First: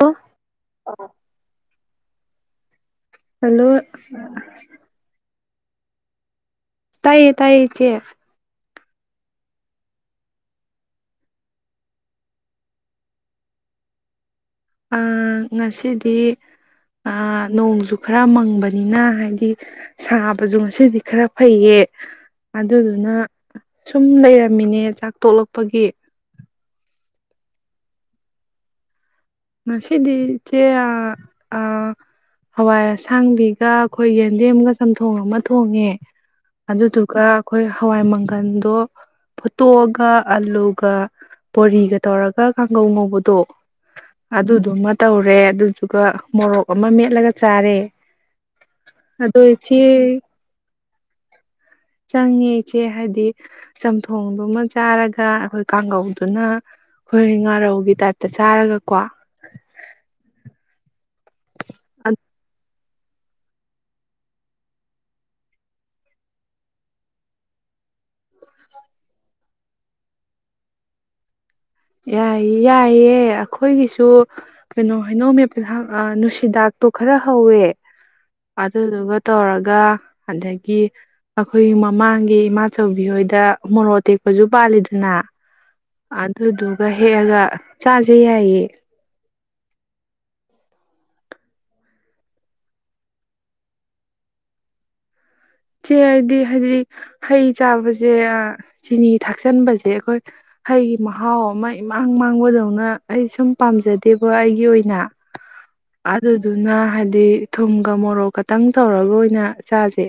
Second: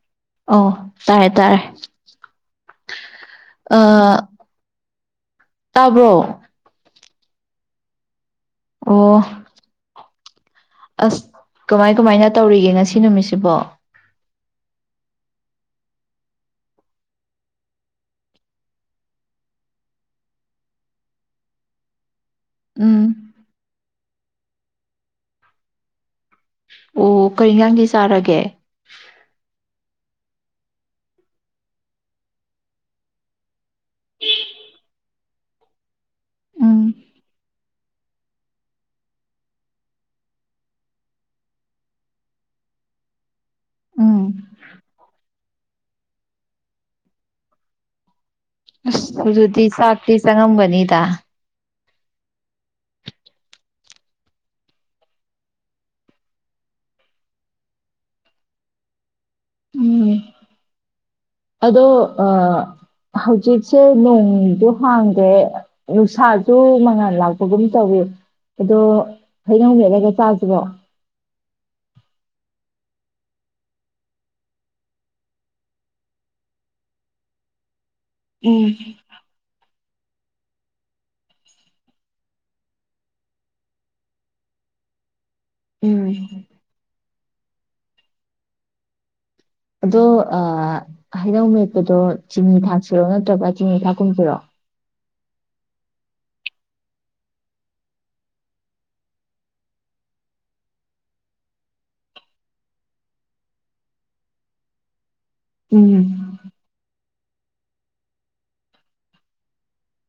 ꯑꯣ ꯑꯣ ꯇꯥꯔꯦ- ꯇꯥꯔꯦ꯫ ꯍꯜꯂꯣ! ꯑ ꯇꯥꯕ꯭ꯔꯣ? ꯇꯥꯏꯌꯦ - ꯇꯥꯏꯌꯦ ꯆꯦ꯫ ꯑꯣ ꯑꯁ ꯀꯃꯥꯏ - ꯀꯃꯥꯏꯅ ꯇꯧꯔꯤꯒꯦ ꯉꯁꯤ ꯅꯨꯃꯤꯠꯁꯤꯕꯣ? ꯑ ꯉꯁꯤꯗꯤ ꯅꯣꯡꯖ ꯈꯔ ꯃꯪꯕꯅꯤꯅ ꯍꯥꯏꯗꯤ ꯁꯥꯕꯁꯨ ꯉꯁꯤꯗꯤ ꯈꯔ ꯐꯩꯌꯦ ꯑꯗꯨꯗꯨꯅ ꯎꯝ ꯁꯨꯝ ꯂꯩꯔꯝꯃꯤꯅꯦ ꯆꯥꯛ ꯇꯣꯛꯂꯛꯄꯒꯤ꯫ ꯑꯣ ꯀꯔꯤꯖꯥꯡꯗꯤ ꯆꯥꯔꯒꯦ? ꯉꯁꯤꯗꯤ ꯏꯆꯦ ꯍꯋꯥꯏ ꯑꯁꯥꯡꯕꯤ ꯑꯩꯈꯣꯏ ꯌꯦꯟꯗꯦꯝꯒ ꯆꯝꯊꯣꯡ ꯑꯃ ꯊꯣꯡꯉꯦ ꯎꯝ ꯑꯗꯨꯗꯨꯒ ꯑꯩꯈꯣꯏ ꯍꯋꯥꯏ ꯃꯪꯒꯜꯗꯣ ꯐꯨꯠꯇꯣꯛꯑꯒ ꯑꯂꯨꯒ ꯕꯣꯔꯤꯒ ꯇꯧꯔꯒ ꯀꯥꯡꯒꯧ ꯉꯧꯕꯗꯣ ꯎꯝ ꯑꯗꯨꯗꯨꯃ ꯇꯧꯔꯦ ꯑꯗꯨꯗꯨꯒ ꯃꯣꯔꯣꯛ ꯑꯃ ꯃꯦꯠꯂꯒ ꯆꯥꯔꯦ꯫ ꯑꯁ ꯑꯗꯣ ꯑꯗꯨꯗꯤ ꯏꯆꯦ ꯆꯛꯇꯤ ꯆꯉꯝꯒꯅꯤ ꯗ ꯆꯪꯉꯦ ꯏꯆꯦ ꯍꯥꯏꯗꯤ ꯆꯝꯊꯣꯡꯗꯨꯃ ꯆꯥꯔꯒ ꯑꯩꯈꯣꯏ ꯀꯥꯡꯒꯧꯗꯨꯅ ꯑꯩꯈꯣꯏ ꯉꯥꯔꯧꯒꯤ ꯇꯥꯏꯞꯇ ꯆꯥꯔꯒꯀꯣ ꯎꯝ ꯑꯗꯣ ꯑ ꯍꯧꯖꯤꯛꯁꯦ ꯅꯣꯡꯗꯣ ꯍꯥꯡꯗ꯭ꯔꯦ ꯅꯨꯡꯁꯥꯁꯨ ꯃꯉꯥꯜ ꯂꯥꯛꯄꯒꯨꯝ ꯇꯧꯏ ꯑꯗꯣ ꯍꯩꯅꯧ ꯃꯦꯠꯂꯒ ꯆꯥꯁꯤꯔꯣ? ꯌꯥꯏ- ꯌꯥꯏꯌꯦ ꯑꯩꯈꯣꯏꯒꯤꯁꯨ ꯀꯩꯅꯣ ꯍꯥꯏꯩꯅꯧꯄ ꯅꯨꯡꯁꯤꯗꯥꯛꯇꯣ ꯈꯔ ꯍꯧꯋꯦ ꯎꯝ ꯑꯗꯨꯗꯨꯒ ꯇꯧꯔꯒ ꯑꯗꯒꯤ ꯑꯩꯈꯣꯏꯒꯤ ꯃꯃꯥꯡꯒꯤ ꯏꯃꯥꯆꯧꯕꯤ ꯍꯣꯏꯗ ꯃꯣꯔꯣꯛ ꯇꯦꯛꯄꯁꯨ ꯄꯥꯜꯂꯤꯗꯅ ꯎꯝ ꯑꯗꯗꯨꯒ ꯍꯦꯛꯑꯒ ꯆꯥꯥꯁꯦ ꯌꯥꯏꯌꯦꯦ ꯑꯗꯣ ꯍꯩꯅꯧ ꯃꯌꯦꯛꯄꯗꯣ ꯆꯤꯅꯤ ꯊꯥꯛꯁꯤꯔꯣ ꯅꯠꯇ꯭ꯔꯒ ꯆꯤꯅꯤ ꯊꯥꯛꯀꯨꯝꯁꯤꯔꯣ ꯁꯦ ꯍꯥꯏꯗꯤ ꯍꯥꯏꯗꯤ ꯍꯩ ꯆꯥꯕꯁꯦ ꯆꯤꯅꯤ ꯊꯥꯛꯆꯟꯕꯁꯦ ꯑꯩꯈꯣꯏ ꯍꯩꯒꯤ ꯃꯍꯥꯎ ꯑꯃ ꯏꯃꯥꯡ ꯃꯥꯡꯕꯗꯧꯅ ꯑꯩ ꯁꯨꯝ ꯄꯥꯝꯖꯗꯦꯕ ꯑꯩꯒꯤ ꯑꯣꯏꯅ ꯑꯗꯨꯗ ꯎꯝ ꯑꯗꯨ ꯅ ꯍꯥꯏ ꯍꯥꯏꯗꯤ ꯊꯨꯝꯒ ꯃꯣꯔꯣꯛ ꯈꯛꯇꯪ ꯇꯧꯔꯒ ꯑꯣꯏꯅ ꯆꯥꯁꯦ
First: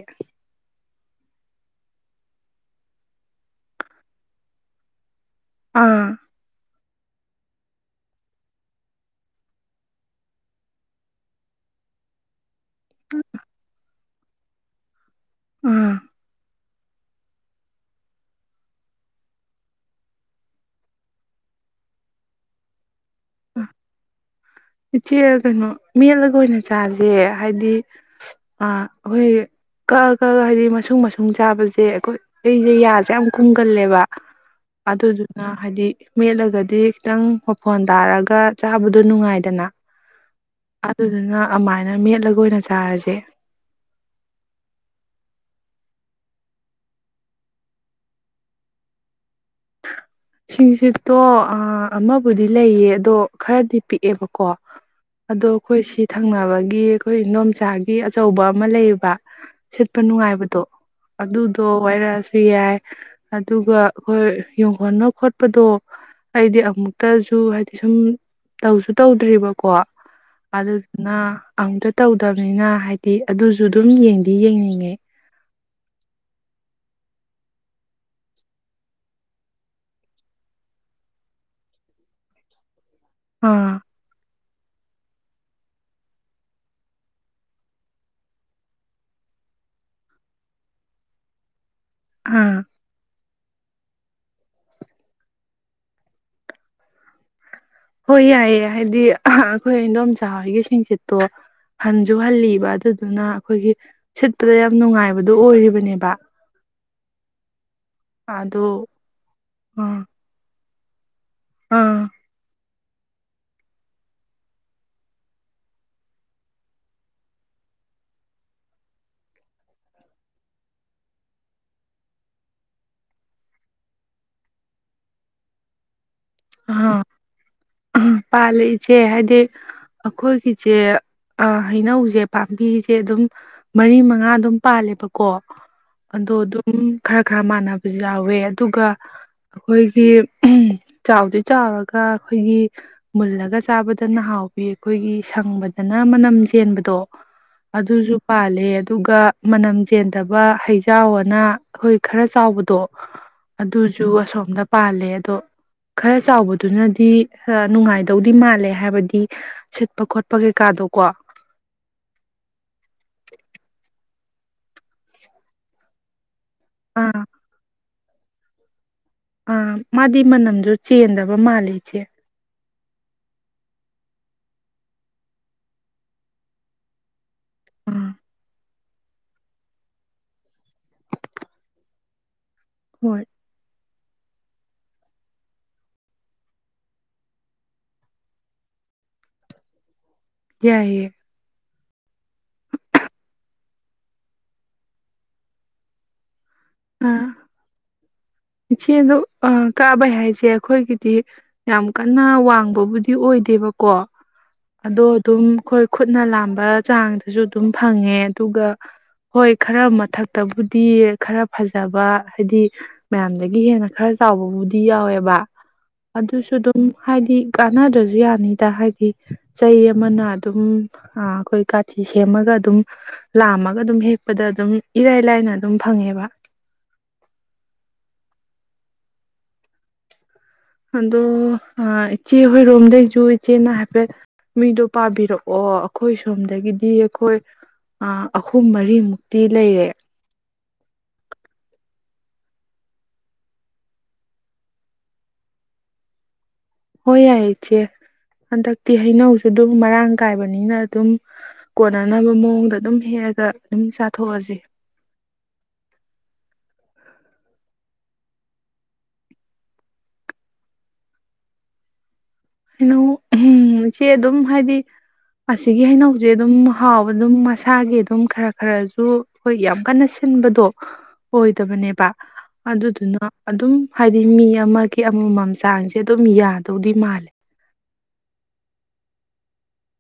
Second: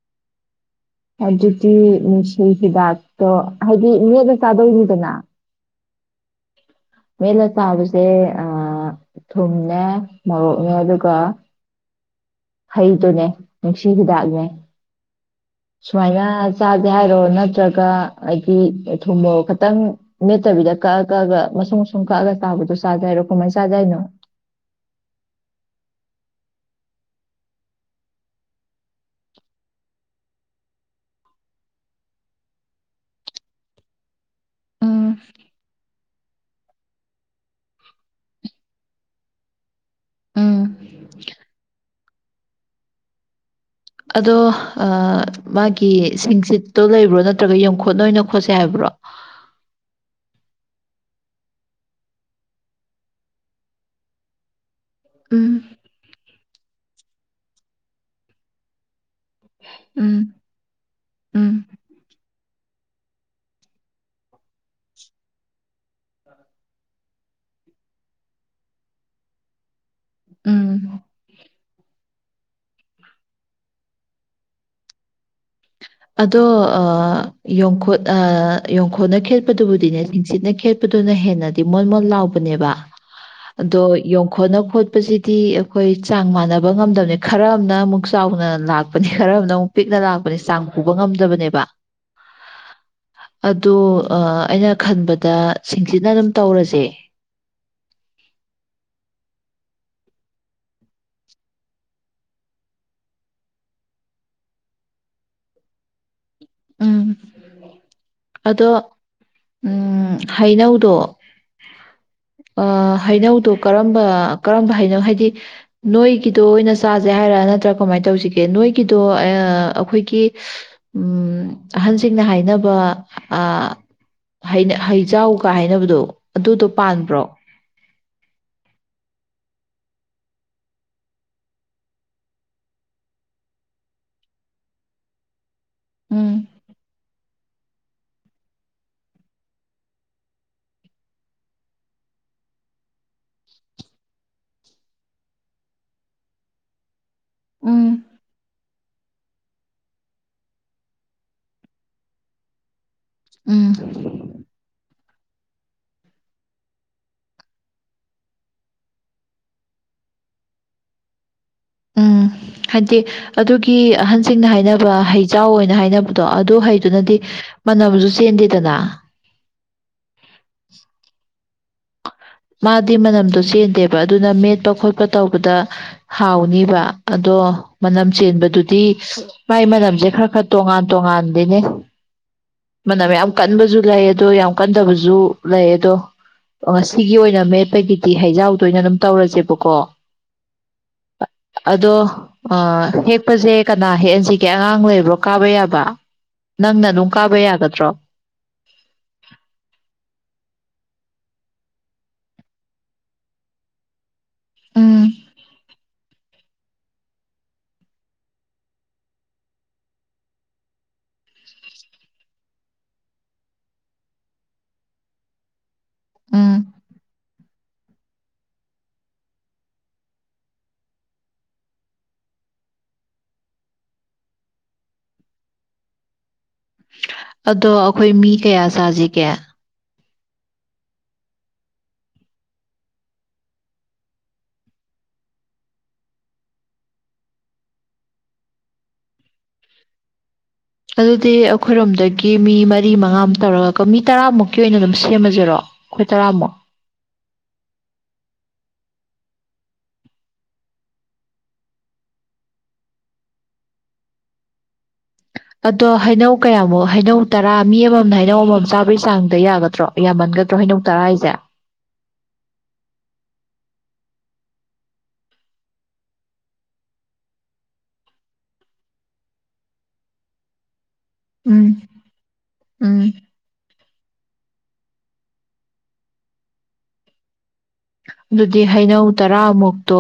ꯑꯗꯨꯗꯤ ꯅꯨꯡꯁꯤ ꯍꯤꯗꯥꯛꯇꯣ ꯍꯥꯏꯗꯤ ꯃꯦꯠꯅ ꯆꯥꯗꯣꯏꯅꯤꯗꯅ ꯑꯥ ꯃꯦꯂ ꯆꯥꯕꯁꯦ ꯊꯨꯝꯅꯦ ꯃꯣꯔꯣꯛꯅꯦ ꯑꯗꯨꯒ ꯍꯩꯗꯨꯅꯦ ꯁꯤꯗꯥꯛꯒ ꯑꯥ ꯁꯃꯥꯏꯒ ꯆꯥꯗꯦ ꯍꯥꯏꯔꯣ ꯅꯠꯇ꯭ꯔꯒ ꯍꯥꯏꯗꯤ ꯊꯨꯝꯃꯣ ꯈꯈꯤꯇꯪ ꯅꯦꯠꯇꯕꯤꯗ ꯀꯛꯑ ꯀꯛꯑꯒ ꯃꯁꯨꯡ ꯑꯁꯨꯝ ꯀꯛꯑꯒ ꯇꯥꯕꯗꯣ ꯆꯥꯗꯦ ꯍꯥꯏꯔꯣ ꯀꯃꯥꯏꯅ ꯆꯥꯖ ꯍꯥꯏꯅꯣ ꯏꯆꯦ ꯀꯩꯅꯣ ꯃꯦꯠꯂꯒ ꯑꯣꯏꯅ ꯆꯥꯁꯦ ꯍꯥꯏꯗꯤ ꯑꯩꯈꯣꯏ ꯀꯛꯑ ꯀꯛꯑ ꯍꯥꯏꯕꯗꯤ ꯃꯨꯡ ꯃꯁꯨꯡ ꯆꯥꯕꯁꯦ ꯑꯩꯈꯣꯏ ꯑꯩꯁꯦ ꯌꯥꯁꯦ ꯌꯥꯝ ꯀꯨꯝꯒꯜꯂꯦꯕ ꯎꯝ ꯑꯗꯨꯗꯨꯅ ꯍꯥꯏꯗꯤ ꯃꯦꯠꯂꯒ ꯗꯤ ꯈꯤꯇꯪ ꯋꯥꯐꯣꯟ ꯇꯥꯔꯒ ꯆꯥꯕꯗꯨꯣ ꯅꯨꯡꯉꯥꯏ [unintelligible] ꯎꯝ ꯑꯗꯨꯗꯨꯅ ꯑꯗꯨꯥꯏꯅ ꯃꯦꯠꯂꯒ ꯑꯣꯏꯅ ꯆꯥꯔꯁꯦ ꯑꯗꯣ ꯃꯥꯒꯤ ꯁꯤꯡꯆꯤꯠꯇꯣ ꯂꯩꯕ꯭ꯔꯣ ꯅꯠꯇ꯭ꯔꯒ ꯌꯡꯈꯣꯠ ꯅ ꯑꯣꯏꯅ ꯈꯣꯠꯁꯦ ꯍꯥꯏꯕ꯭ꯔꯣ ꯁꯤꯡꯁꯤꯠꯇꯣ ꯑꯃꯕꯨꯗꯤ ꯂꯩꯌꯦ ꯑꯗꯣ ꯈꯔꯗꯤ ꯄꯤꯛꯑꯦꯕꯀꯣ ꯑꯗꯣ ꯎꯝ ꯑꯩꯈꯣꯏ ꯁꯤ ꯊꯪꯅꯕꯒꯤ ꯑꯩꯈꯣꯏ ꯏꯗꯣꯝꯆꯥꯒꯤ ꯑꯆꯧꯕ ꯑꯃ ꯂꯩꯌꯦꯕ ꯁꯤꯠꯄ ꯎꯝ ꯅꯨꯡꯉꯥꯏꯕꯗꯣ ꯎꯝ ꯑꯗꯨꯗꯣ ꯋꯥꯏꯔꯛꯑꯁꯨ ꯌꯥꯏ ꯑꯗꯨꯒ ꯑꯩꯈꯣꯏ ꯌꯣꯟꯈꯣꯠꯅ ꯈꯣꯠꯄꯗꯣ ꯑꯩꯗꯤ ꯑꯃꯨꯛꯇꯁꯨ ꯍꯥꯏꯗꯤ ꯁꯨꯝ ꯇꯧꯁꯨ ꯇꯧꯗ꯭ꯔꯤꯕꯔꯤꯕꯀꯣ ꯎꯝ ꯑꯗꯨꯗꯨꯅ ꯑꯝꯇꯥ ꯇꯧꯗꯕ [unintelligible] ꯍꯥꯏꯗꯤ ꯑꯗꯨꯁꯨ ꯑꯗꯨꯝ ꯌꯦꯡꯗꯤ ꯌꯦꯡꯅꯤꯡꯉꯦ ꯑꯗꯣ ꯌꯣꯡꯈꯣꯠ ꯌꯣꯡꯈꯨꯠꯅ ꯈꯦꯠꯄꯗꯨꯕꯨꯗꯤꯅꯦ ꯁꯤꯡꯁꯤꯠꯅ ꯈꯦꯠꯄꯗꯨꯅ ꯍꯦꯟꯅꯗꯤ ꯃꯣꯣꯟ ꯃꯣꯟ ꯂꯥꯎꯕꯅꯦꯕ ꯑꯥ ꯑꯗꯣ ꯌꯣꯡꯈꯣꯠꯅ ꯈꯣꯠ ꯆꯠꯄꯁꯤꯗꯤ ꯑꯩꯈꯣꯏ ꯆꯥꯡ ꯃꯥꯟꯅꯕ ꯉꯝꯗꯕꯅꯤ ꯈꯔ ꯑꯃꯅ ꯑꯃꯨꯛ ꯆꯥꯎꯅ ꯂꯥꯛꯄꯅꯤ ꯈꯔ ꯑꯃꯅ ꯑꯃꯨꯛ ꯄꯤꯛꯅ ꯂꯥꯛꯄꯅꯤ ꯆꯥꯡ ꯄꯨꯕ ꯉꯝꯗꯕꯅꯦꯕ ꯑꯥ ꯑꯗꯣ ꯑꯩꯅ ꯈꯟꯕꯗ ꯁꯤꯡꯁꯤꯅ ꯑꯗꯨꯝ ꯇꯧꯔꯁꯦ ꯍꯣꯏ ꯌꯥꯏꯌꯦ ꯍꯥꯏꯗꯤ ꯑꯩꯈꯣꯏ ꯑꯗꯣꯝꯆꯥ ꯍꯣꯏꯒꯤ ꯁꯤꯡꯆꯠꯇꯣ ꯍꯟꯁꯨ ꯍꯜꯂꯤꯕ ꯑꯗꯨꯗꯨꯅ ꯑꯩꯈꯣꯏꯒꯤ ꯁꯤꯠꯄꯗ ꯌꯥꯝ ꯅꯨꯡꯉꯥꯏꯕꯗꯨꯣ ꯑꯣꯏꯔꯤꯕꯅꯦꯕ ꯎꯝ ꯑꯗꯣ ꯑꯥ ꯎꯝ ꯍꯩꯅꯧ ꯇꯣ ꯑꯥ [unintelligible] ꯍꯩꯅꯧꯗꯣ ꯀꯔꯝꯕ ꯀꯔꯝꯕ ꯍꯩꯅꯧ ꯍꯥꯏꯗꯤ ꯅꯣꯏꯒꯤꯗꯣ ꯑꯣꯏꯅ ꯆꯥꯁꯦ ꯍꯥꯏꯔ ꯅꯠꯇ꯭ꯔꯥ ꯀꯃꯥꯏꯅ ꯇꯧꯁꯤꯒꯦ ꯅꯣꯏꯒꯤꯗꯣ ꯑꯩꯈꯣꯏꯒꯤ ꯑꯍꯟꯁꯤꯡꯅ ꯍꯥꯏꯅꯕ ꯍꯩꯖꯥꯎꯒ ꯍꯥꯏꯅꯕꯗꯣ ꯑꯗꯨꯗꯣ ꯑ ꯄꯥꯟꯕ꯭ꯔꯣ ꯄꯥ ꯂꯩꯁꯦ ꯍꯥꯏꯗꯤ ꯁ ꯑꯩꯈꯣꯏꯒꯤꯁꯦ ꯍꯩꯅꯧꯁꯦ ꯄꯥꯝꯕꯤꯁꯦ ꯑꯗꯨꯝ ꯃꯔꯤ ꯃꯉꯥ ꯑꯗꯨꯝ ꯄꯥꯜꯂꯦꯕꯀꯣ ꯑꯗꯣ ꯎꯝ ꯑꯗꯨꯝ ꯈꯔ ꯈꯔ ꯃꯥꯟꯅꯕꯁꯨ ꯌꯥꯎꯋꯦ ꯑꯗꯨꯒ ꯑꯩꯈꯣꯏꯒꯤ ꯆꯥꯎꯗꯤ ꯆꯥꯎꯔꯒ ꯑꯩꯈꯣꯏꯒꯤ ꯃꯨꯜꯂꯒ ꯆꯥꯕꯗꯅ ꯍꯥꯎꯕꯤ ꯑꯩꯈꯣꯏꯒꯤ ꯁꯪꯕꯗꯅ ꯃꯅꯝ ꯆꯦꯟꯕꯗꯣ ꯎꯝ ꯑꯗꯨꯁꯨ ꯄꯥꯂꯦ ꯑꯗꯨꯒ ꯃꯅꯝ ꯆꯦꯟꯗꯕ ꯍꯩꯖꯥꯎ ꯑꯅ ꯑꯩꯈꯣꯏ ꯈꯔ ꯆꯥꯎꯕꯗꯣ ꯎꯝ ꯑꯗꯨꯁꯨ ꯑꯁꯣꯝꯗ ꯄꯥꯜꯂꯦ ꯇꯣ ꯈꯔ ꯆꯥꯎꯕꯗꯨꯅꯗꯤ ꯅꯨꯡꯉꯥꯏꯗꯧꯗꯤ ꯃꯥꯜꯂꯦ ꯍꯥꯏꯕꯗꯤ ꯁꯤꯠꯄ ꯈꯣꯠꯄ ꯀꯩꯀꯥꯗꯣꯀꯣ ꯎꯝ ꯍꯥꯏꯗꯤ ꯑꯗꯨꯒꯤ ꯑꯟ ꯁꯤꯡꯅ ꯍꯥꯏꯅꯕ ꯍꯩꯖꯥꯎ ꯑꯣꯏꯅ ꯍꯥꯏꯅꯕꯗꯣ ꯑꯗꯨ ꯑꯗꯨ ꯍꯩꯗꯨꯅꯗꯤ ꯑꯥ ꯃꯥꯟꯅꯕꯁꯨ ꯆꯗꯤꯗꯅ ꯑ ꯃꯥꯗꯤ ꯃꯅꯝꯗꯨ ꯆꯦꯟꯗꯕ ꯃꯥꯜꯜꯂꯤꯦ ꯏꯆꯦ ꯃꯥꯗꯤ ꯃꯅꯝꯗꯣ ꯆꯦꯟꯗꯦꯕ ꯑꯗꯨꯅ ꯃꯦꯠꯄ ꯈꯣꯠꯄ ꯇꯧꯕꯗ ꯍꯥꯎꯅꯤꯕ ꯑꯗꯣ ꯃꯅꯝ ꯑꯥ ꯆꯦꯟꯕꯗꯨ ꯗꯤ ꯃꯥꯏ ꯃꯅꯝꯁꯦ ꯈꯔ ꯈꯔ ꯇꯣꯉꯥꯟ ꯇꯣꯉꯥꯟꯗꯅꯦ ꯃꯅꯝ ꯌꯥ ꯍꯣꯏ ꯌꯥꯝ ꯀꯟꯕꯖꯨꯂ ꯑꯗꯣ ꯌꯥꯝ ꯀꯟꯊꯕꯁꯨ ꯂꯩ ꯑꯗꯣ ꯉꯁꯤ ꯁꯤꯒꯤ ꯑꯣꯏꯅ ꯃꯦꯠꯄꯒꯤꯗꯤ ꯍꯩꯖꯥꯎꯗꯣꯏ ꯑꯣꯏꯅ ꯑꯗꯨꯝ ꯇꯧꯔꯁꯦꯕꯀꯣ ꯌꯥꯏ ꯌꯩ ꯑꯗꯣ ꯍꯦꯛꯄꯁꯦ ꯀꯅꯥ ꯍꯦꯛꯍꯟꯁꯤꯒꯦ ꯑꯉꯥꯡ ꯂꯩꯕ꯭ꯔꯣ ꯀꯥꯕ ꯌꯥꯕ ꯅꯪꯅ ꯑꯗꯨꯝ ꯑꯥ ꯀꯥꯕ ꯌꯥꯒꯗ꯭ꯔꯣ ꯏꯆꯦꯗꯣ ꯀꯥꯕ ꯍꯥꯏꯁꯦ ꯑꯩꯈꯣꯏꯒꯤꯗꯤ ꯌꯥꯝ ꯀꯟꯅ ꯋꯥꯡꯕꯕꯨꯗꯤ ꯑꯣꯏꯗꯦꯕꯀꯣ ꯑꯗꯣ ꯎꯝ ꯑꯗꯨꯝ ꯑꯩꯈꯣꯏ ꯈꯨꯠꯅ ꯂꯥꯝꯕ ꯆꯥꯡꯗꯁꯨ ꯑꯗꯨꯝ ꯐꯪꯉꯦ ꯑꯗꯨꯒ ꯍꯣꯏ ꯈꯔ ꯃꯊꯛꯇꯕꯨꯗꯤ ꯈꯔ ꯐꯖꯕ ꯍꯥꯏꯗꯤ ꯃꯌꯥꯝꯗꯒꯤ ꯍꯦꯟꯅ ꯈꯔ ꯆꯥꯎꯕꯕꯨꯗꯤ ꯌꯥꯎꯋꯦꯕ ꯑꯗꯨꯁꯨ ꯎꯝ ꯑꯗꯨꯝ ꯍꯥꯏꯗꯤ ꯀꯥꯟꯅꯗ꯭ꯔꯁꯨ ꯌꯥꯅꯤꯗ ꯍꯥꯏꯗꯤ ꯆꯩ ꯑꯃꯅ ꯑꯗꯨꯝ ꯑꯩꯈꯣꯏ ꯀꯥꯇꯤ ꯁꯦꯝꯃꯒ ꯑꯗꯨꯝ ꯂꯥꯝꯃꯒ ꯑꯗꯨꯝ ꯍꯦꯛꯄꯗ ꯑꯗꯨꯝ ꯏꯔꯥꯏ ꯂꯥꯏꯅ ꯑꯗꯨꯝ ꯐꯪꯉꯦꯕ ꯑꯗꯣ ꯑꯩꯈꯣꯏ ꯃꯤ ꯀꯌꯥ ꯁꯥꯁꯤꯒꯦ ꯑꯗꯣ ꯏꯆꯦ ꯍꯣꯏꯔꯣꯝꯗꯒꯤꯩꯁꯨ ꯏꯆꯦꯅ ꯍꯥꯏꯐꯦꯠ ꯃꯤꯗꯣ ꯄꯥꯕꯤꯔꯛꯑꯣ ꯑꯩꯈꯣꯏ ꯁꯣꯝꯗꯒꯤꯗꯤ ꯑꯩꯈꯣꯏ ꯑꯍꯨꯝ ꯃꯔꯤꯃꯨꯛꯇꯤ ꯂꯩꯔꯦ ꯑꯗꯨꯗꯤ ꯑꯩꯈꯣꯏꯔꯣꯝꯗꯒꯤ ꯃꯤ ꯃꯔꯤ ꯃꯉꯥꯝ ꯇꯧꯔꯒꯣ ꯃꯤ ꯇꯔꯥꯃꯨꯛꯀꯤ ꯑꯣꯏꯅ ꯑꯗꯨꯝ ꯁꯦꯝꯃꯖꯔꯣ ꯑꯩꯈꯣꯏ ꯇꯔꯥꯃꯨꯛ ꯍꯣꯏ ꯌꯥꯏ ꯏꯆꯦ ꯍꯟꯗꯛꯇꯤ ꯍꯩꯅꯧꯁꯨ ꯑꯗꯨꯝ ꯃꯔꯥꯡ ꯀꯥꯏꯕꯅꯤꯅ ꯑꯗꯨꯝ ꯀꯣꯟꯅꯅꯕ ꯃꯑꯣꯡꯗ ꯑꯗꯨꯝ ꯍꯦꯛꯑꯒ ꯑꯗꯨꯝ ꯆꯥꯊꯣꯛꯑꯁ ꯑꯗꯣ ꯍꯩꯅꯧ ꯀꯌꯥꯃꯨꯛ ꯍꯩꯅꯧ ꯇꯔꯥ ꯃꯤ ꯑꯃꯃꯝꯅ ꯍꯩꯅꯧ ꯑꯃꯃꯝ ꯆꯥꯕꯒꯤ ꯆꯥꯡꯗ ꯌꯥꯒꯗ꯭ꯔꯣ ꯌꯥꯝꯃꯟꯒꯗ꯭ꯔꯣ ꯍꯩꯅꯧ ꯇꯔꯥ ꯍꯥꯏꯁꯦ ꯍꯩꯅꯧ ꯆꯦ ꯑꯗꯨꯝ ꯍꯥꯏꯗꯤ ꯑꯁꯤꯒꯤ ꯍꯩꯅꯧꯁꯦ ꯑꯗꯨꯝ ꯍꯥꯎꯕ ꯑꯗꯨꯝ ꯃꯁꯥꯒꯤ ꯑꯗꯨꯝ ꯈꯔ ꯈꯔꯁꯨ ꯑꯩꯈꯣꯏ ꯌꯥꯝ ꯀꯟꯅ ꯁꯤꯟꯕꯗꯣ ꯎꯝ ꯑꯣꯏꯗꯕꯅꯦꯕ ꯎꯝ ꯑꯗꯨꯗꯨꯅ ꯑꯗꯨꯝ ꯍꯥꯏꯗꯤ ꯃꯤ ꯑꯃꯒꯤ ꯑꯃꯃꯝ ꯆꯥꯡꯁꯦ ꯑꯗꯨꯝ ꯌꯥꯗꯧꯗꯤ ꯃꯥꯜꯂꯦ ꯑꯗꯨꯗꯤ ꯍꯩꯅꯧ ꯇꯔꯥꯃꯨꯛꯇꯣ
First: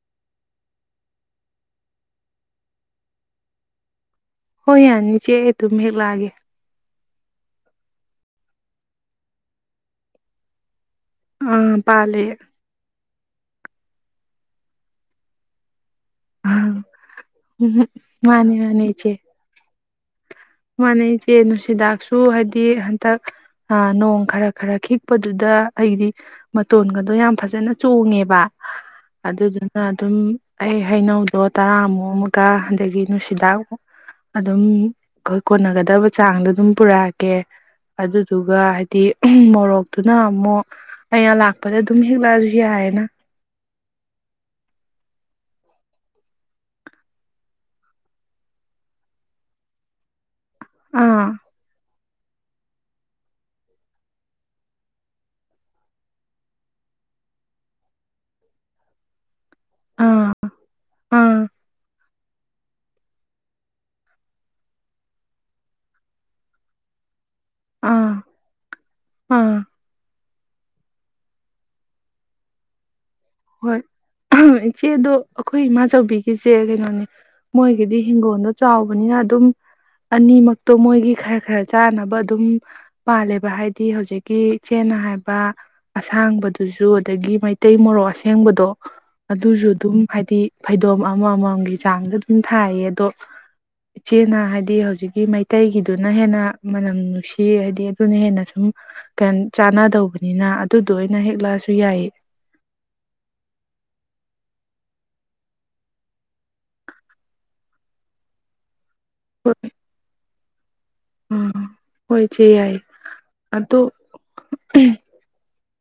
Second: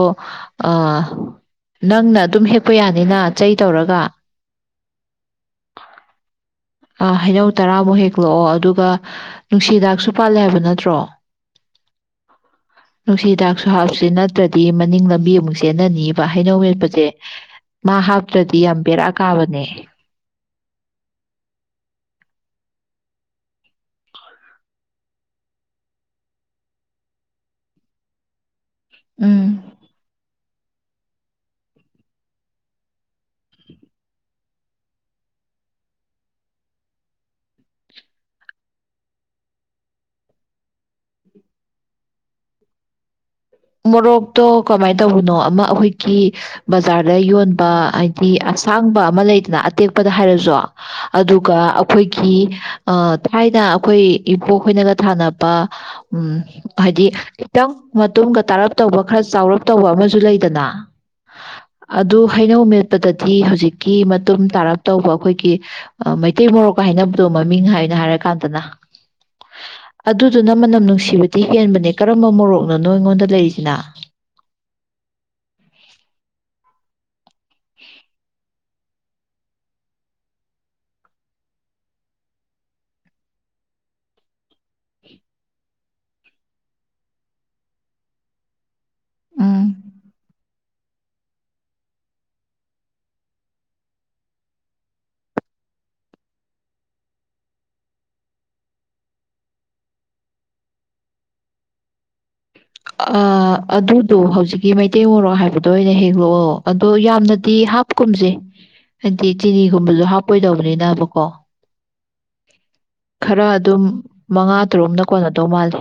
ꯅꯪꯅ ꯑꯗꯨꯝ ꯍꯦꯛꯄ ꯌꯥꯅꯤꯅ ꯆꯩ ꯇꯧꯔꯒ ꯍꯣꯏ ꯌꯥꯅꯤ ꯏ ꯆꯦ ꯑꯩ ꯑꯗꯨꯝ ꯍꯦꯛ ꯂꯥꯛꯑꯒꯦ ꯍꯩꯅꯧ ꯇꯔꯥꯃꯨꯛ ꯍꯦꯛꯂꯛꯑꯣ ꯑꯗꯨꯒ ꯅꯨꯡꯁꯤꯗꯥꯛꯁꯨ ꯄꯥꯜꯂꯦ ꯍꯥꯏꯕ ꯅꯠꯇ꯭ꯔꯣ ꯑꯥ ꯄꯥꯂꯦ ꯅꯨꯡꯁꯤꯗꯥꯛꯁꯨ ꯍꯥꯞꯁ ꯅꯠꯇ꯭ꯔꯗꯤ ꯃꯅꯤꯡ ꯂꯝꯕꯤ ꯑꯃꯨꯛ ꯆꯦꯟꯅꯅꯤ ꯍꯩꯅꯧ ꯑꯥ ꯌꯦꯠꯄꯁꯦ ꯃꯥ ꯃꯥꯅꯦ ꯍꯥꯞꯇ꯭ꯔꯗꯤ ꯌꯥꯝ ꯕꯦꯔꯥ ꯀꯥꯕꯅꯦ ꯃꯥꯅꯩ ꯏꯆꯦ ꯅꯨꯡꯁꯤꯗꯥꯛꯁꯨ ꯍꯥꯏꯗꯤ ꯍꯟꯇꯛ ꯅꯣꯡ ꯈꯔ ꯈꯔ ꯈꯤꯛꯄꯗꯨꯗ ꯑꯩꯗꯤ ꯃꯇꯣꯟꯒꯗꯣ ꯌꯥꯝ ꯐꯖꯅ ꯆꯣꯡꯉꯦꯕ ꯎꯝ ꯑꯗꯨꯗꯨꯅ ꯑꯗꯨ ꯑꯗꯨꯝ ꯑꯩ ꯍꯩꯅꯧꯗꯣ ꯇꯔꯥꯃꯨꯛ ꯑꯃꯒ ꯑꯗꯒꯤ ꯅꯨꯡꯁꯤꯗꯥꯛ ꯑꯗꯨꯝ ꯑꯩꯈꯣꯏ ꯀꯣꯟꯅꯒꯗꯕ ꯆꯥꯡꯗꯣ ꯑꯗꯨꯝ ꯄꯨꯔꯛꯀꯦ ꯑꯗꯨꯗꯨꯒ ꯍꯥꯏꯗꯤ ꯃꯣꯔꯣꯛꯇꯨꯅ ꯑꯃꯨꯛ ꯑꯩꯅ ꯂꯥꯛꯄꯗ ꯑꯗꯨꯝ ꯍꯦꯛꯂꯛꯑꯁꯨ ꯌꯥꯏꯑꯌꯦꯅ ꯃꯣꯔꯣꯛꯇꯣ ꯀꯃꯥꯏꯅ ꯇꯧꯕꯅꯣ ꯑꯃ ꯑꯩꯈꯣꯏꯒꯤ ꯕꯖꯥꯔꯗ ꯌꯣꯟꯕ ꯍꯥꯏꯗꯤ ꯑꯁꯥꯡꯕ ꯑꯃ ꯂꯩꯗꯅ ꯑꯇꯦꯛꯄꯗ ꯍꯥꯏꯔꯁꯨ ꯑꯥ ꯑꯗꯨꯒ ꯑꯩꯈꯣꯏ ꯊꯥꯏꯅ ꯑꯩꯈꯣꯏ ꯏꯕꯣꯛ ꯈꯣꯏꯅꯒ ꯊꯥꯅꯕ ꯍꯥꯏꯗꯤ ꯈꯤꯇꯪ ꯇꯝꯒ ꯇꯥꯔꯞ ꯇꯧꯕ ꯈꯔ ꯆꯥꯎꯔꯞ ꯇꯧꯕ ꯑꯃꯁꯨ ꯑꯥ ꯂꯩꯗꯅ ꯑꯥ ꯑꯗꯨ ꯍꯩꯅꯧ ꯃꯦꯠꯄꯗꯗꯤ ꯍꯧꯖꯤꯛꯀꯤ ꯃꯇꯨꯡ ꯇꯥꯔꯞ ꯇꯧꯕ ꯑꯩꯈꯣꯏꯒꯤ ꯃꯩꯇꯩ ꯃꯣꯔꯣꯛ ꯀ ꯍꯥꯏꯅ ꯃꯃꯤꯡ ꯍꯥꯏꯅ ꯑꯥ ꯍꯥꯏꯔꯀꯥꯟꯗꯅ ꯑꯥ ꯑꯗꯨ ꯑꯗꯨꯅ ꯃꯅꯝ ꯅꯨꯡꯁꯤꯕꯗꯤ ꯍꯦꯟꯕꯅꯦ ꯀꯔꯝꯕ ꯃꯣꯔꯣꯛꯅꯣ ꯉꯣꯟ ꯍꯣꯏ ꯏꯆꯦꯗꯣ ꯑꯩꯈꯣꯏ ꯏꯃꯥꯆꯕꯤꯒꯤꯁꯦ ꯀꯩꯅꯣꯅꯦ ꯃꯣꯏꯒꯤꯗꯤ ꯍꯤꯡꯒꯣꯜꯗꯣ ꯆꯥꯎꯕꯅꯤꯅ ꯑꯗꯨꯝ ꯑꯅꯤꯃꯛꯇꯣ ꯃꯣꯏꯒꯤ ꯈꯔ ꯈꯔ ꯆꯥꯅꯕ ꯑꯗꯨꯝ ꯄꯥꯜꯂꯦꯕ ꯍꯥꯏꯗꯤ ꯍꯧꯖꯤꯛꯀꯤ ꯏꯆꯦꯅ ꯍꯥꯏꯕ ꯑꯁꯥꯡꯕꯗꯨꯁꯨ ꯑꯗꯒꯤ ꯃꯩꯇꯩ ꯃꯣꯔꯣꯛ ꯍꯦꯡꯕꯗꯣ ꯑꯗꯨꯁꯨ ꯎꯝ ꯑꯗꯨꯝ ꯍꯥꯏꯗꯤ ꯐꯩꯗꯣꯝ ꯑꯃꯃꯝꯒꯤ ꯆꯥꯡꯗ ꯑꯗꯨꯝ ꯊꯥꯏꯌꯦ ꯑꯗꯣ ꯏꯆꯦꯅ ꯍꯥꯏꯗꯤ ꯍꯧꯖꯤꯛꯀꯤ ꯃꯩꯇꯩꯒꯤꯗꯨꯅ ꯍꯦꯟꯅ ꯃꯅꯝ ꯅꯨꯡꯁꯤ ꯍꯥꯏꯗꯤ ꯑꯗꯨꯅ ꯍꯦꯟꯅ ꯁꯨꯝ ꯆꯥꯟꯅꯗꯧꯕꯅꯤꯅ ꯑꯗꯨꯗꯣ ꯑꯣꯏꯅ ꯍꯦꯛꯂꯛꯑꯁꯨ ꯌꯥꯏ ꯑꯗꯨꯗꯣ ꯍꯧꯖꯤꯛꯀꯤ ꯃꯩꯇꯩ ꯃꯣꯔꯣꯛ ꯍꯥꯏꯕꯗꯣ ꯑꯣꯏꯅ ꯍꯦꯛꯂꯛꯑꯣ ꯑꯗꯣ ꯌꯥꯝꯅꯗꯤ ꯍꯥꯞꯀꯨꯝꯁꯦ ꯍꯥꯏꯗꯤ ꯆꯤꯅꯤꯒꯨꯝꯕꯗ ꯍꯥꯞꯄ ꯀꯣꯏꯗꯧꯕꯅꯤꯗ ꯣ ꯎꯝ ꯍꯣꯏ ꯏꯆꯦ ꯌꯥꯏꯌꯦ ꯈꯔ ꯑꯗꯨꯝ ꯑꯗꯣ ꯃꯉꯥ ꯇꯔꯨꯛꯅ ꯀꯣꯟꯅꯣ ꯇꯧ ꯃꯥꯜꯂꯦ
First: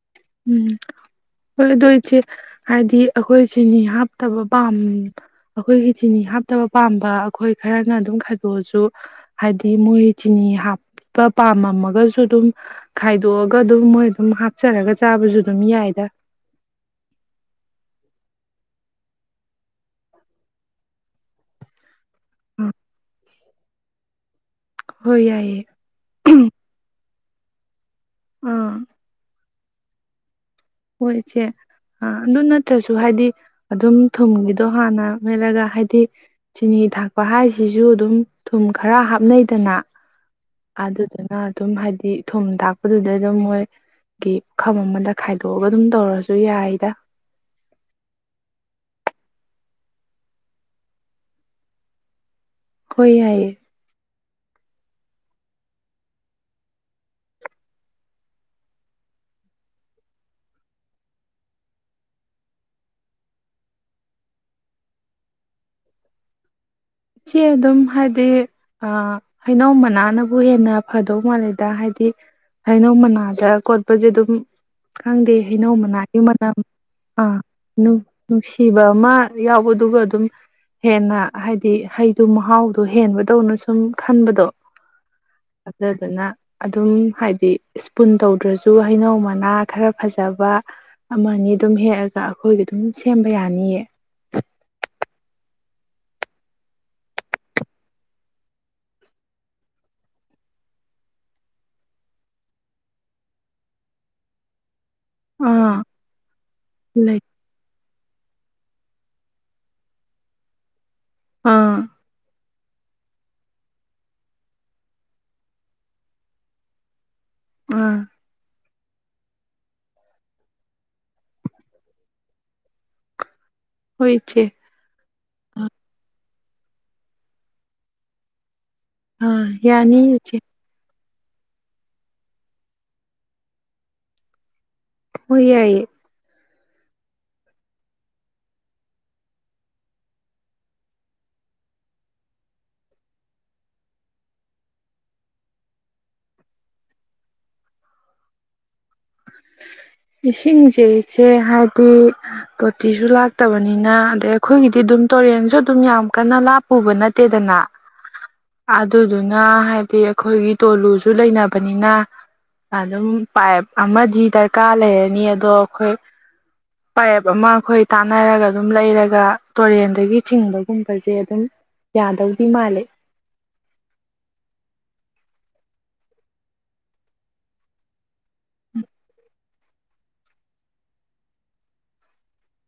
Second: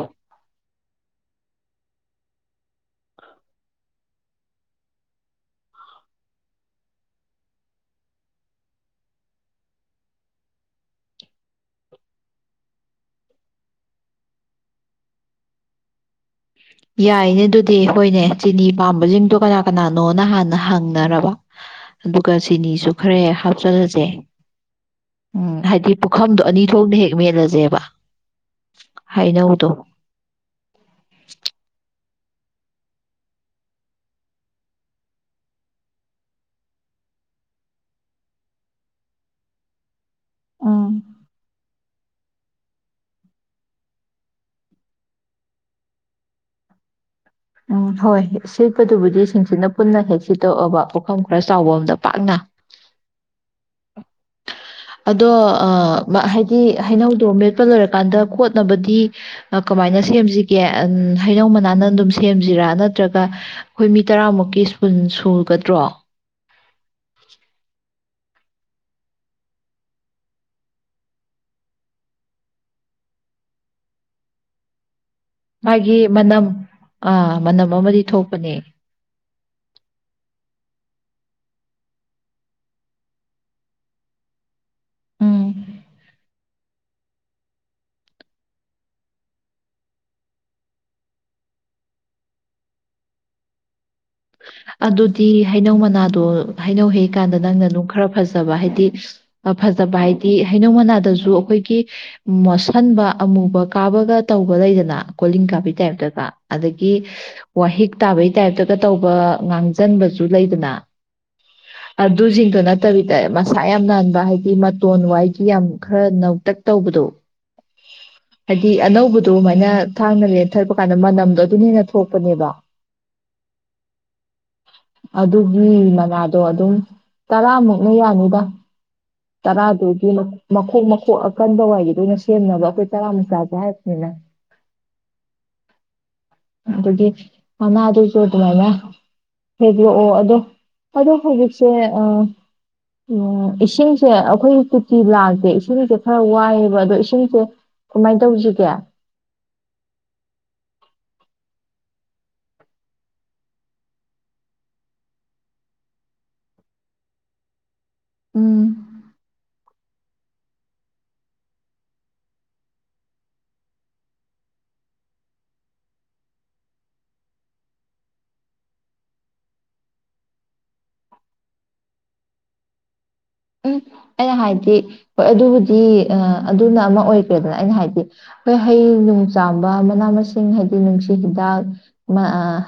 ꯎꯝ ꯍꯣꯏ ꯑꯗꯨꯣ ꯏꯆꯦ ꯍꯥꯏꯗꯤ ꯑꯩꯈꯣꯏ ꯆꯤꯅꯤ ꯍꯥꯞꯇꯕ ꯄꯥꯝ ꯑꯩꯈꯣꯏꯒꯤ ꯆꯤꯅꯤ ꯍꯥꯞꯇꯕ ꯄꯥꯝꯕ ꯑꯩꯈꯣꯏ ꯈꯔꯅ ꯑꯗꯨꯝ ꯈꯥꯏꯗꯣꯛꯑꯁꯨ ꯍꯥꯏꯗꯤ ꯃꯣꯏ ꯆꯤꯅꯤ ꯍꯥꯞꯄ ꯄꯥꯝꯃꯝꯃꯒꯁꯨ ꯑꯗꯨꯝ ꯈꯥꯏꯗꯣꯛꯑꯒ ꯑꯗꯨꯝ ꯃꯣꯏ ꯑꯗꯨꯝ ꯍꯥꯞꯆꯔꯒ ꯆꯥꯕꯁꯨ ꯑꯗꯨꯝ ꯌꯥꯏꯗ ꯌꯥꯏꯅꯦ ꯑꯗꯨꯗꯤ ꯍꯣꯏꯅꯦ ꯆꯤꯅꯤ ꯄꯥꯝꯕꯁꯤꯡꯗꯣ ꯀꯅꯥ ꯀꯅꯥꯅꯣꯅ ꯍꯥꯟꯅ ꯍꯪꯅꯔꯕ ꯑꯗꯨꯒ ꯎꯝ ꯁꯤꯅꯤꯁꯨ ꯈꯔꯦ ꯆꯂꯁꯦ ꯍꯣꯏ ꯎꯝ ꯌꯥꯏꯌꯦ ꯍꯥꯏꯗꯤ ꯄꯨꯈꯝꯗꯣ ꯑꯅꯤ ꯊꯣꯛꯅ ꯍꯦꯛ ꯃꯂꯁꯦꯕ ꯍꯥꯏ ꯅꯎꯗ ꯍꯣꯏꯁꯦ ꯑ ꯑꯗꯨ ꯅꯠꯇ꯭ꯔꯁꯨ ꯍꯥꯏꯗꯤ ꯑꯗꯨꯝ ꯊꯨꯝꯒꯤꯗꯣ ꯍꯥꯟꯅ ꯃꯦꯠꯂꯒ ꯍꯥꯏꯗꯤ ꯆꯤꯅꯤ ꯊꯥꯛꯄ ꯍꯥꯏꯁꯤꯁꯨ ꯑꯗꯨꯝ ꯊꯨꯝ ꯈꯔ ꯍꯥꯞꯅꯩꯗꯅ ꯎꯝ ꯑꯗꯨꯗꯨꯅ ꯑꯗꯨꯝ ꯍꯥꯏꯗꯤ ꯊꯨꯝ ꯊꯥꯛꯄꯗꯨꯗꯩ ꯑꯗꯨꯝ ꯃꯣꯏꯒꯤ ꯎꯈꯝ ꯑꯃꯗ ꯈꯥꯏ ꯣꯛꯑꯒ ꯑꯗꯨꯝ ꯇꯧꯔꯁꯨ ꯌꯥꯏꯗ ꯎꯝ ꯍꯣꯏ ꯁꯤꯠꯄꯗꯨꯕꯨꯗꯤ ꯁꯤꯡꯁꯤꯅ ꯄꯨꯟꯅ ꯍꯦꯛ ꯁꯤꯠꯇꯣꯛꯑꯕ ꯄꯣꯐꯝ ꯈꯔ ꯆꯥꯎꯕ ꯑꯝꯗ ꯄꯥꯛꯅ ꯍ ꯌꯥꯏꯌꯦꯦ ꯑꯗꯣ ꯍꯥꯏꯗꯤ ꯍꯩꯅꯧꯗꯣ ꯃꯦꯠꯄ ꯂꯣꯏꯔꯀꯥꯟꯗ ꯀꯣꯠꯅꯕꯗꯤ ꯀꯃꯥꯏꯅ ꯁꯦꯝꯁꯤꯒꯦ ꯍꯩꯅꯧ ꯃꯅꯥꯅ ꯑꯗꯨꯝ ꯁꯦꯝꯁꯤꯔꯥ ꯅꯠꯇ꯭ꯔꯒ ꯑꯩꯈꯣꯏ ꯃꯤ ꯇꯔꯥꯃꯨꯛꯀꯤ ꯁꯄꯨꯟ ꯁꯨꯒꯗ꯭ꯔꯣ ꯎꯆꯆꯦ ꯑꯗꯨꯝ ꯍꯥꯏꯗꯤ ꯑ ꯍꯩꯅꯧ ꯃꯅꯥꯅꯕꯨ ꯍꯦꯟꯅ ꯐꯗꯧ ꯃꯥꯜꯂꯦꯗ ꯍꯥꯏꯗꯤ ꯍꯩꯅꯧ ꯃꯅꯥꯗ ꯀꯣꯠꯄꯁꯦ ꯑꯗꯨꯝ ꯈꯪꯗꯦ ꯍꯩꯅꯧ ꯃꯅꯥꯒꯤ ꯃꯅꯝ ꯑ ꯑꯥ ꯃꯅꯝ ꯑꯃꯗꯤ ꯊꯣꯛꯄꯅꯦ ꯅꯨꯡꯁꯤꯕ ꯑꯃ ꯌꯥꯎꯕꯗꯨ ꯑꯗꯨꯝ ꯍꯦꯟꯅ ꯍꯥꯏꯗꯤ ꯍꯩꯗꯨ ꯃꯍꯥꯎꯗꯣ ꯍꯦꯟꯕꯗꯧꯅ ꯁꯨꯝ ꯈꯟꯕꯗꯣ ꯎꯝ ꯑꯗ ꯑꯗꯨꯅ ꯑꯗꯨꯝ ꯍꯥꯏꯗꯤ ꯏꯁꯄꯨꯟ ꯇꯧꯗ꯭ꯔꯁꯨ ꯍꯩꯅꯧ ꯃꯅꯥ ꯈꯔ ꯐꯖꯕ ꯑꯃꯅꯤ ꯑꯗꯨꯝ ꯍꯦꯛꯑꯒ ꯑꯩꯈꯣꯏꯒꯤ ꯑꯗꯨꯝ ꯁꯦꯝꯕ ꯌꯥꯅꯤꯑ ꯑꯗꯨꯗꯤ ꯍꯩꯅꯧ ꯃꯅꯥꯗꯣ ꯍꯩꯅꯧ ꯍꯦꯛꯀꯥꯟꯗ ꯅꯪꯅ ꯑꯗꯨꯪ ꯈꯔ ꯐꯖꯕ ꯍꯥꯏꯗꯤ ꯐꯖꯕ ꯍꯥꯏꯗꯤ ꯍꯩꯅꯧ ꯃꯅꯥꯗꯁꯨ ꯑꯩꯈꯣꯏꯒꯤ ꯃꯣꯠꯁꯟꯕ ꯑꯃꯨꯕ ꯀꯥꯕꯒ ꯇꯧꯕ ꯂꯩꯗꯅ ꯀꯣꯂꯤꯡ ꯀꯥꯕꯤ ꯑꯥ ꯇꯥꯏꯞꯇꯒ ꯑꯗꯒꯤ ꯂꯩ ꯋꯥꯍꯤꯛ ꯇꯥꯕꯩ ꯇ ꯍꯥꯏ ꯇꯧꯕ ꯉꯥꯡꯁꯤꯟꯕꯁꯨ ꯂꯩꯗꯅ ꯑꯥ ꯑ ꯑꯗꯨꯖꯤ ꯀ ꯅ ꯐꯠꯇꯕꯤꯗ ꯃꯁꯥ ꯌꯥꯝ ꯅꯥꯟꯕ ꯍꯥꯏꯗꯤ ꯃꯇꯣꯟ ꯋꯥꯏꯒꯤ ꯌꯥꯝ ꯈꯔ ꯅꯧꯇꯛ ꯇꯧꯕꯗꯣ ꯑꯥ ꯍꯥꯏꯗꯤ ꯑꯅꯧꯕ ꯑꯗꯨꯃꯥꯏꯅ ꯊꯥꯡꯅ ꯂꯩꯅ ꯊꯠꯄ ꯀꯥꯟꯗ ꯃꯅꯝꯗꯣ ꯑꯗꯨꯅ ꯍꯦꯟꯅ ꯊꯣꯛꯄꯅꯦꯕ ꯍꯣꯏ ꯏꯆꯦ ꯑꯗꯨꯒꯤ ꯃꯅꯥ ꯑꯗꯣ ꯑꯗꯨꯝ ꯇꯔꯥꯃꯨꯛꯅ ꯌꯥꯅꯤꯗ ꯑꯥ ꯌꯥꯅꯤ ꯇꯔꯥꯗꯨꯒꯤ ꯏꯆꯦ ꯃꯈꯣꯡ ꯃꯈ ꯑꯀꯟꯕ ꯋꯥꯏꯒꯤꯗꯨ ꯑꯣꯏꯅ ꯁꯦꯝꯅꯕ ꯑꯩꯈꯣꯏ ꯇꯔꯥ ꯃꯆꯥꯥꯁꯦ ꯍꯥꯏꯔꯕꯅꯤꯅ ꯍꯣꯏ ꯌꯥꯏꯌꯦ ꯑꯗꯨꯗꯒꯤ ꯃꯅ ꯑꯗꯨ ꯁꯣ ꯑꯗꯨꯃꯥꯏꯅ ꯍꯦꯗꯂꯛꯑꯣ ꯑꯗꯣ ꯑꯗꯣ ꯍꯧꯖꯤꯛꯁꯦ ꯎ ꯏꯁꯤꯡꯁꯦ ꯑꯩꯈꯣꯏ ꯀꯨꯇꯤ ꯂꯥꯛꯇꯦ ꯏꯁꯤꯡꯁꯦ ꯈꯔ ꯋꯥꯏꯑꯦꯕ ꯑꯗꯣ ꯏꯁꯤꯡꯁꯦ ꯀꯃꯥꯏꯅ ꯇꯧꯁꯤꯒꯦ ꯏꯁꯤꯡꯁꯦꯁꯦ ꯍꯥꯏꯗꯤ ꯇꯣꯇꯤꯁꯨ ꯂꯥꯛꯇꯕꯅꯤꯅ ꯑꯗꯩ ꯑꯩꯈꯣꯏꯒꯤꯗꯤ ꯑꯗꯨꯝ ꯇꯨꯔꯦꯟꯁꯨ ꯑꯗꯨꯝ ꯌꯥꯝ ꯀꯟꯅ ꯂꯥꯞꯄꯨꯕ ꯅꯠꯇꯦꯗꯅ ꯎꯝ ꯑꯗꯨꯗꯨꯅ ꯍꯥꯏ ꯍꯥꯏꯗꯤ ꯑꯩꯈꯣꯏꯒꯤ ꯇꯣꯂꯨꯁꯨ ꯂꯩꯅꯕꯅꯤꯅ ꯑꯗꯨꯝ ꯄꯥꯏꯞ ꯑꯃꯗꯤ ꯗꯔꯀꯥꯔ ꯂꯩꯔꯅꯤ ꯑꯗꯣ ꯑꯩꯈꯣꯏ ꯄꯥꯏꯞ ꯑꯃ ꯑꯩꯈꯣꯏ ꯇꯥꯟꯅꯔꯒ ꯑꯗꯨꯝ ꯂꯩꯔꯒ ꯇꯨꯔꯦꯟꯗꯒꯤ ꯆꯤꯡꯕꯒꯨꯝꯕꯁꯦ ꯑꯗꯨꯝ ꯌꯥꯗꯧꯗꯤ ꯃꯥꯜꯂꯤꯦ ꯎꯝ ꯑꯩꯅ ꯍꯥꯏꯗꯤ ꯍꯣꯏ ꯑꯗꯨꯕꯨꯗꯤ ꯑꯗꯨꯅ ꯑꯃ ꯑꯣꯏꯈ꯭ꯔꯦꯗꯅ ꯑꯩꯅ ꯍꯥꯏꯗꯤ ꯍꯩꯅꯨꯡ ꯆꯥꯝꯕ ꯃꯅꯥ ꯃꯁꯤꯡ ꯍꯥꯏꯗꯤ ꯅꯨꯡꯁꯤꯠ ꯍꯤꯗꯥꯛ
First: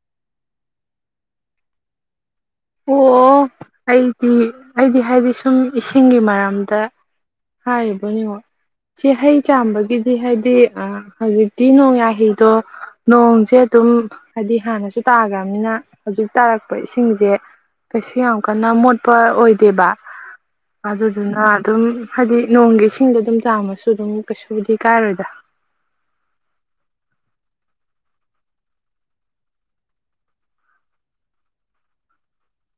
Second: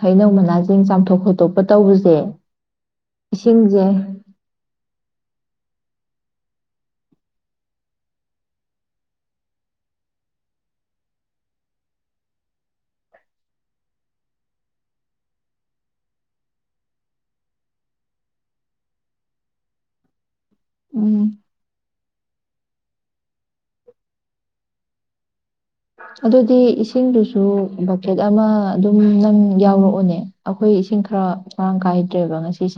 ꯍꯩꯅꯧ ꯃꯅꯥꯁꯤꯡ ꯆꯥꯝꯊꯣꯛ ꯈꯣꯠꯇꯣꯛꯄ ꯇꯧꯕꯁꯦ ꯑꯣ ꯏꯁꯤꯡꯁꯦ ꯑꯩꯗꯤ ꯑꯩꯗꯤ ꯍꯥꯏꯗꯤ ꯁꯨꯝ ꯏꯁꯤꯡꯒꯤ ꯃꯔꯝꯗ ꯍꯥꯏꯔꯤꯕ ꯉꯣ ꯁꯤ ꯍꯩ ꯆꯥꯝꯕꯒꯤꯗꯤ ꯍꯥꯏꯗꯤ ꯍꯧꯖꯤꯛꯇꯤ ꯅꯣꯡ ꯌꯥꯍꯩꯗꯣ ꯅꯣꯡꯁꯦ ꯑꯗꯨꯝ ꯍꯥꯏꯗꯤ ꯍꯥꯟꯅꯁꯨ ꯇꯥꯈ꯭ꯔꯕꯅꯤꯅ ꯍꯧꯖꯤꯛ ꯇꯥꯔꯛꯄ ꯏꯁꯤꯡꯁꯦ ꯀꯩꯁꯨ ꯌꯥꯝ ꯀꯟꯅ ꯃꯣꯠꯄ ꯑꯣꯏꯗꯦꯕ ꯎꯝ ꯑꯗꯨꯗꯨꯅ ꯑꯗꯨꯝ ꯍꯥꯏꯗꯤ ꯅꯣꯡꯒꯤ ꯏꯁꯤꯡꯗ ꯑꯗꯨꯝ ꯆꯥꯝꯃꯁꯨ ꯑꯗꯨꯝ ꯀꯩꯁꯨꯕꯨꯗꯤ ꯀꯥꯏꯔꯣꯏꯗ ꯑꯗꯨꯗꯤ ꯏꯁꯤꯡꯗꯨꯁꯨ ꯕꯛꯀꯦꯠ ꯑꯃ ꯑꯗꯨꯝ ꯅꯪ ꯌꯥꯎꯔꯛꯑꯣꯅꯦ ꯑꯩꯈꯣꯏ ꯏꯁꯤꯡ ꯈꯔ ꯃꯔꯥꯡ ꯀꯥꯏꯗ꯭ꯔꯦꯕ ꯉꯁꯤꯁꯦ